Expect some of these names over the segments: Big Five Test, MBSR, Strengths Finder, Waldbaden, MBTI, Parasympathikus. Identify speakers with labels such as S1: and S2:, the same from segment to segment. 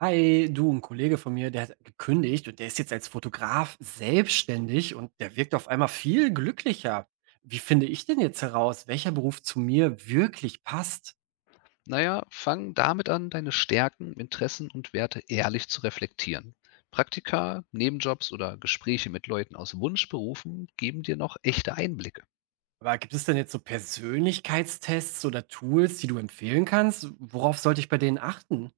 S1: Hi, du, ein Kollege von mir, der hat gekündigt und der ist jetzt als Fotograf selbstständig und der wirkt auf einmal viel glücklicher. Wie finde ich denn jetzt heraus, welcher Beruf zu mir wirklich passt?
S2: Naja, fang damit an, deine Stärken, Interessen und Werte ehrlich zu reflektieren. Praktika, Nebenjobs oder Gespräche mit Leuten aus Wunschberufen geben dir noch echte Einblicke.
S1: Aber gibt es denn jetzt so Persönlichkeitstests oder Tools, die du empfehlen kannst? Worauf sollte ich bei denen achten?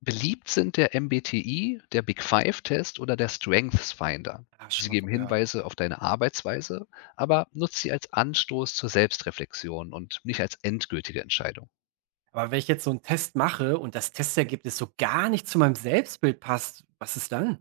S2: Beliebt sind der MBTI, der Big Five Test oder der Strengths Finder.
S1: Ah, schon
S2: Sie
S1: mal
S2: geben
S1: von gehört.
S2: Hinweise auf deine Arbeitsweise, aber nutz sie als Anstoß zur Selbstreflexion und nicht als endgültige Entscheidung.
S1: Aber wenn ich jetzt so einen Test mache und das Testergebnis so gar nicht zu meinem Selbstbild passt, was ist dann?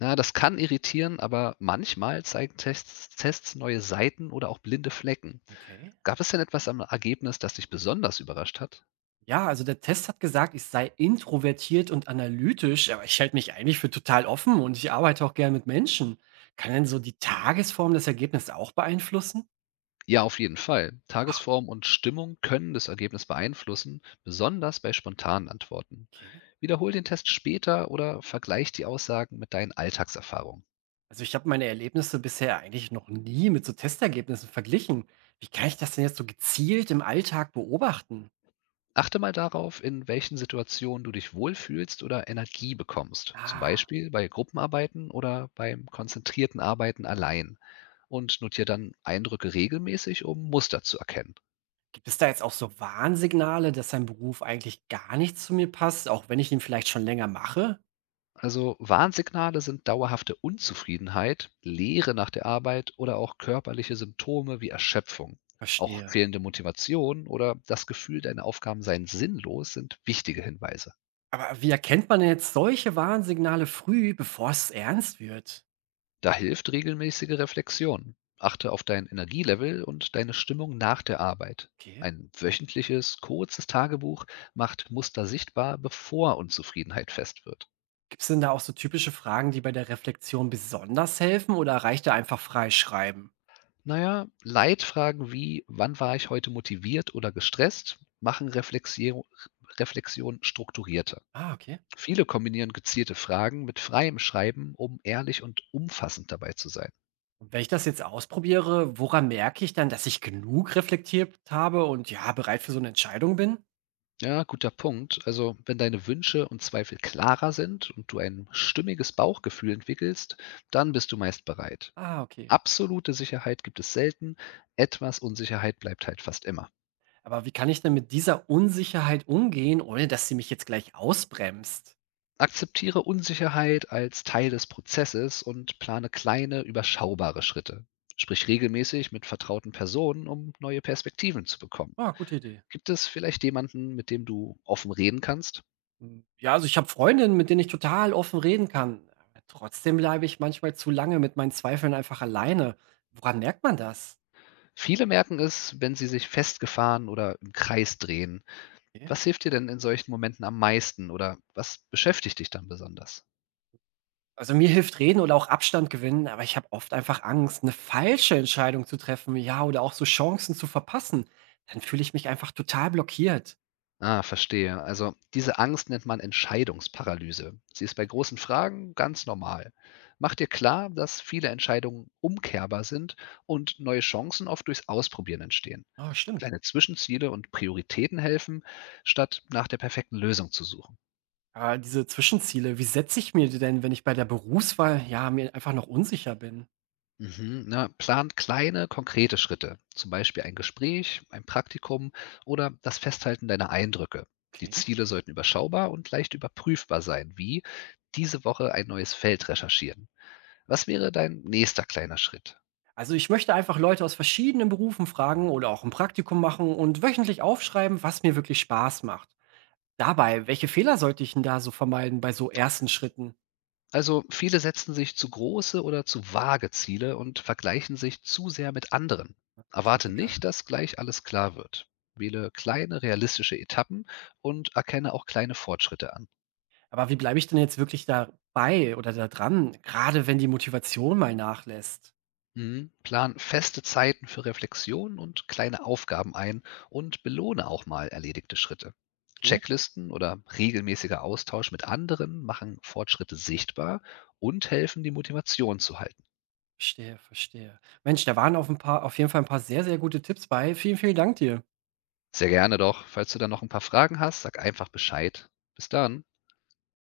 S2: Na, das kann irritieren, aber manchmal zeigen Tests neue Seiten oder auch blinde Flecken.
S1: Okay.
S2: Gab es denn etwas am Ergebnis, das dich besonders überrascht hat?
S1: Ja, also der Test hat gesagt, ich sei introvertiert und analytisch, aber ich halte mich eigentlich für total offen und ich arbeite auch gern mit Menschen. Kann denn so die Tagesform das Ergebnis auch beeinflussen?
S2: Ja, auf jeden Fall.
S1: Ach,
S2: Tagesform und Stimmung können das Ergebnis beeinflussen, besonders bei spontanen Antworten.
S1: okay.
S2: Wiederhol den Test später oder vergleich die Aussagen mit deinen Alltagserfahrungen.
S1: Also ich habe meine Erlebnisse bisher eigentlich noch nie mit so Testergebnissen verglichen. Wie kann ich das denn jetzt so gezielt im Alltag beobachten?
S2: Achte mal darauf, in welchen Situationen du dich wohlfühlst oder Energie bekommst, zum
S1: Ah,
S2: Beispiel bei Gruppenarbeiten oder beim konzentrierten Arbeiten allein. Und notiere dann Eindrücke regelmäßig, um Muster zu erkennen.
S1: gibt es da jetzt auch so Warnsignale, dass sein Beruf eigentlich gar nicht zu mir passt, auch wenn ich ihn vielleicht schon länger mache?
S2: Also Warnsignale sind dauerhafte Unzufriedenheit, Leere nach der Arbeit oder auch körperliche Symptome wie Erschöpfung. Auch
S1: Verstehe.
S2: fehlende Motivation oder das Gefühl, deine Aufgaben seien sinnlos, sind wichtige Hinweise.
S1: Aber wie erkennt man denn jetzt solche Warnsignale früh, bevor es ernst wird?
S2: Da hilft regelmäßige Reflexion. Achte auf dein Energielevel und deine Stimmung nach der Arbeit.
S1: Okay.
S2: Ein wöchentliches, kurzes Tagebuch macht Muster sichtbar, bevor Unzufriedenheit fest wird.
S1: Gibt es denn da auch so typische Fragen, die bei der Reflexion besonders helfen oder reicht da einfach freischreiben?
S2: Naja, Leitfragen wie, wann war ich heute motiviert oder gestresst, machen Reflexion strukturierter.
S1: Ah, okay.
S2: Viele kombinieren gezielte Fragen mit freiem Schreiben, um ehrlich und umfassend dabei zu sein.
S1: Und wenn ich das jetzt ausprobiere, woran merke ich dann, dass ich genug reflektiert habe und, ja, bereit für so eine Entscheidung bin?
S2: Ja, guter Punkt. Also, wenn deine Wünsche und Zweifel klarer sind und du ein stimmiges Bauchgefühl entwickelst, dann bist du meist bereit.
S1: Ah, okay.
S2: Absolute Sicherheit gibt es selten, etwas Unsicherheit bleibt halt fast immer.
S1: Aber wie kann ich denn mit dieser Unsicherheit umgehen, ohne dass sie mich jetzt gleich ausbremst?
S2: Akzeptiere Unsicherheit als Teil des Prozesses und plane kleine, überschaubare Schritte. Sprich regelmäßig mit vertrauten Personen, um neue Perspektiven zu bekommen.
S1: Ah, gute Idee.
S2: Gibt es vielleicht jemanden, mit dem du offen reden kannst?
S1: Hm, ja, also, ich habe Freundinnen, mit denen ich total offen reden kann. Aber trotzdem bleibe ich manchmal zu lange mit meinen Zweifeln einfach alleine. Woran merkt man das?
S2: Viele merken es, wenn sie sich festgefahren oder im Kreis drehen.
S1: Okay.
S2: Was hilft dir denn in solchen Momenten am meisten oder was beschäftigt dich dann besonders?
S1: Also, mir hilft reden oder auch Abstand gewinnen, aber ich habe oft einfach Angst, eine falsche Entscheidung zu treffen, ja, oder auch so Chancen zu verpassen. Dann fühle ich mich einfach total blockiert.
S2: Ah, verstehe. Also diese Angst nennt man Entscheidungsparalyse. Sie ist bei großen Fragen ganz normal. Mach dir klar, dass viele Entscheidungen umkehrbar sind und neue Chancen oft durchs Ausprobieren entstehen.
S1: Ah, stimmt.
S2: Kleine Zwischenziele und Prioritäten helfen, statt nach der perfekten Lösung zu suchen.
S1: Ah, diese Zwischenziele, wie setze ich mir die denn, wenn ich bei der Berufswahl, ja, mir einfach noch unsicher bin?
S2: Mhm. Na, plant kleine, konkrete Schritte, zum Beispiel ein Gespräch, ein Praktikum oder das Festhalten deiner Eindrücke. Die
S1: Okay.
S2: Ziele sollten überschaubar und leicht überprüfbar sein, wie diese Woche ein neues Feld recherchieren. Was wäre dein nächster kleiner Schritt?
S1: Also ich möchte einfach Leute aus verschiedenen Berufen fragen oder auch ein Praktikum machen und wöchentlich aufschreiben, was mir wirklich Spaß macht. Dabei, welche Fehler sollte ich denn da so vermeiden bei so ersten Schritten?
S2: Also viele setzen sich zu große oder zu vage Ziele und vergleichen sich zu sehr mit anderen. Erwarte
S1: Klassiker.
S2: nicht, dass gleich alles klar wird. Wähle kleine, realistische Etappen und erkenne auch kleine Fortschritte an.
S1: Aber wie bleibe ich denn jetzt wirklich dabei oder da dran, gerade wenn die Motivation mal nachlässt?
S2: Mhm. Plan feste Zeiten für Reflexion und kleine Aufgaben ein und belohne auch mal erledigte Schritte.
S1: Okay,
S2: Checklisten oder regelmäßiger Austausch mit anderen machen Fortschritte sichtbar und helfen, die Motivation zu halten.
S1: verstehe, verstehe. Mensch, da waren auf jeden Fall ein paar sehr, sehr gute Tipps bei. Vielen, vielen Dank dir.
S2: Sehr gerne doch. Falls du dann noch ein paar Fragen hast, sag einfach Bescheid. Bis dann.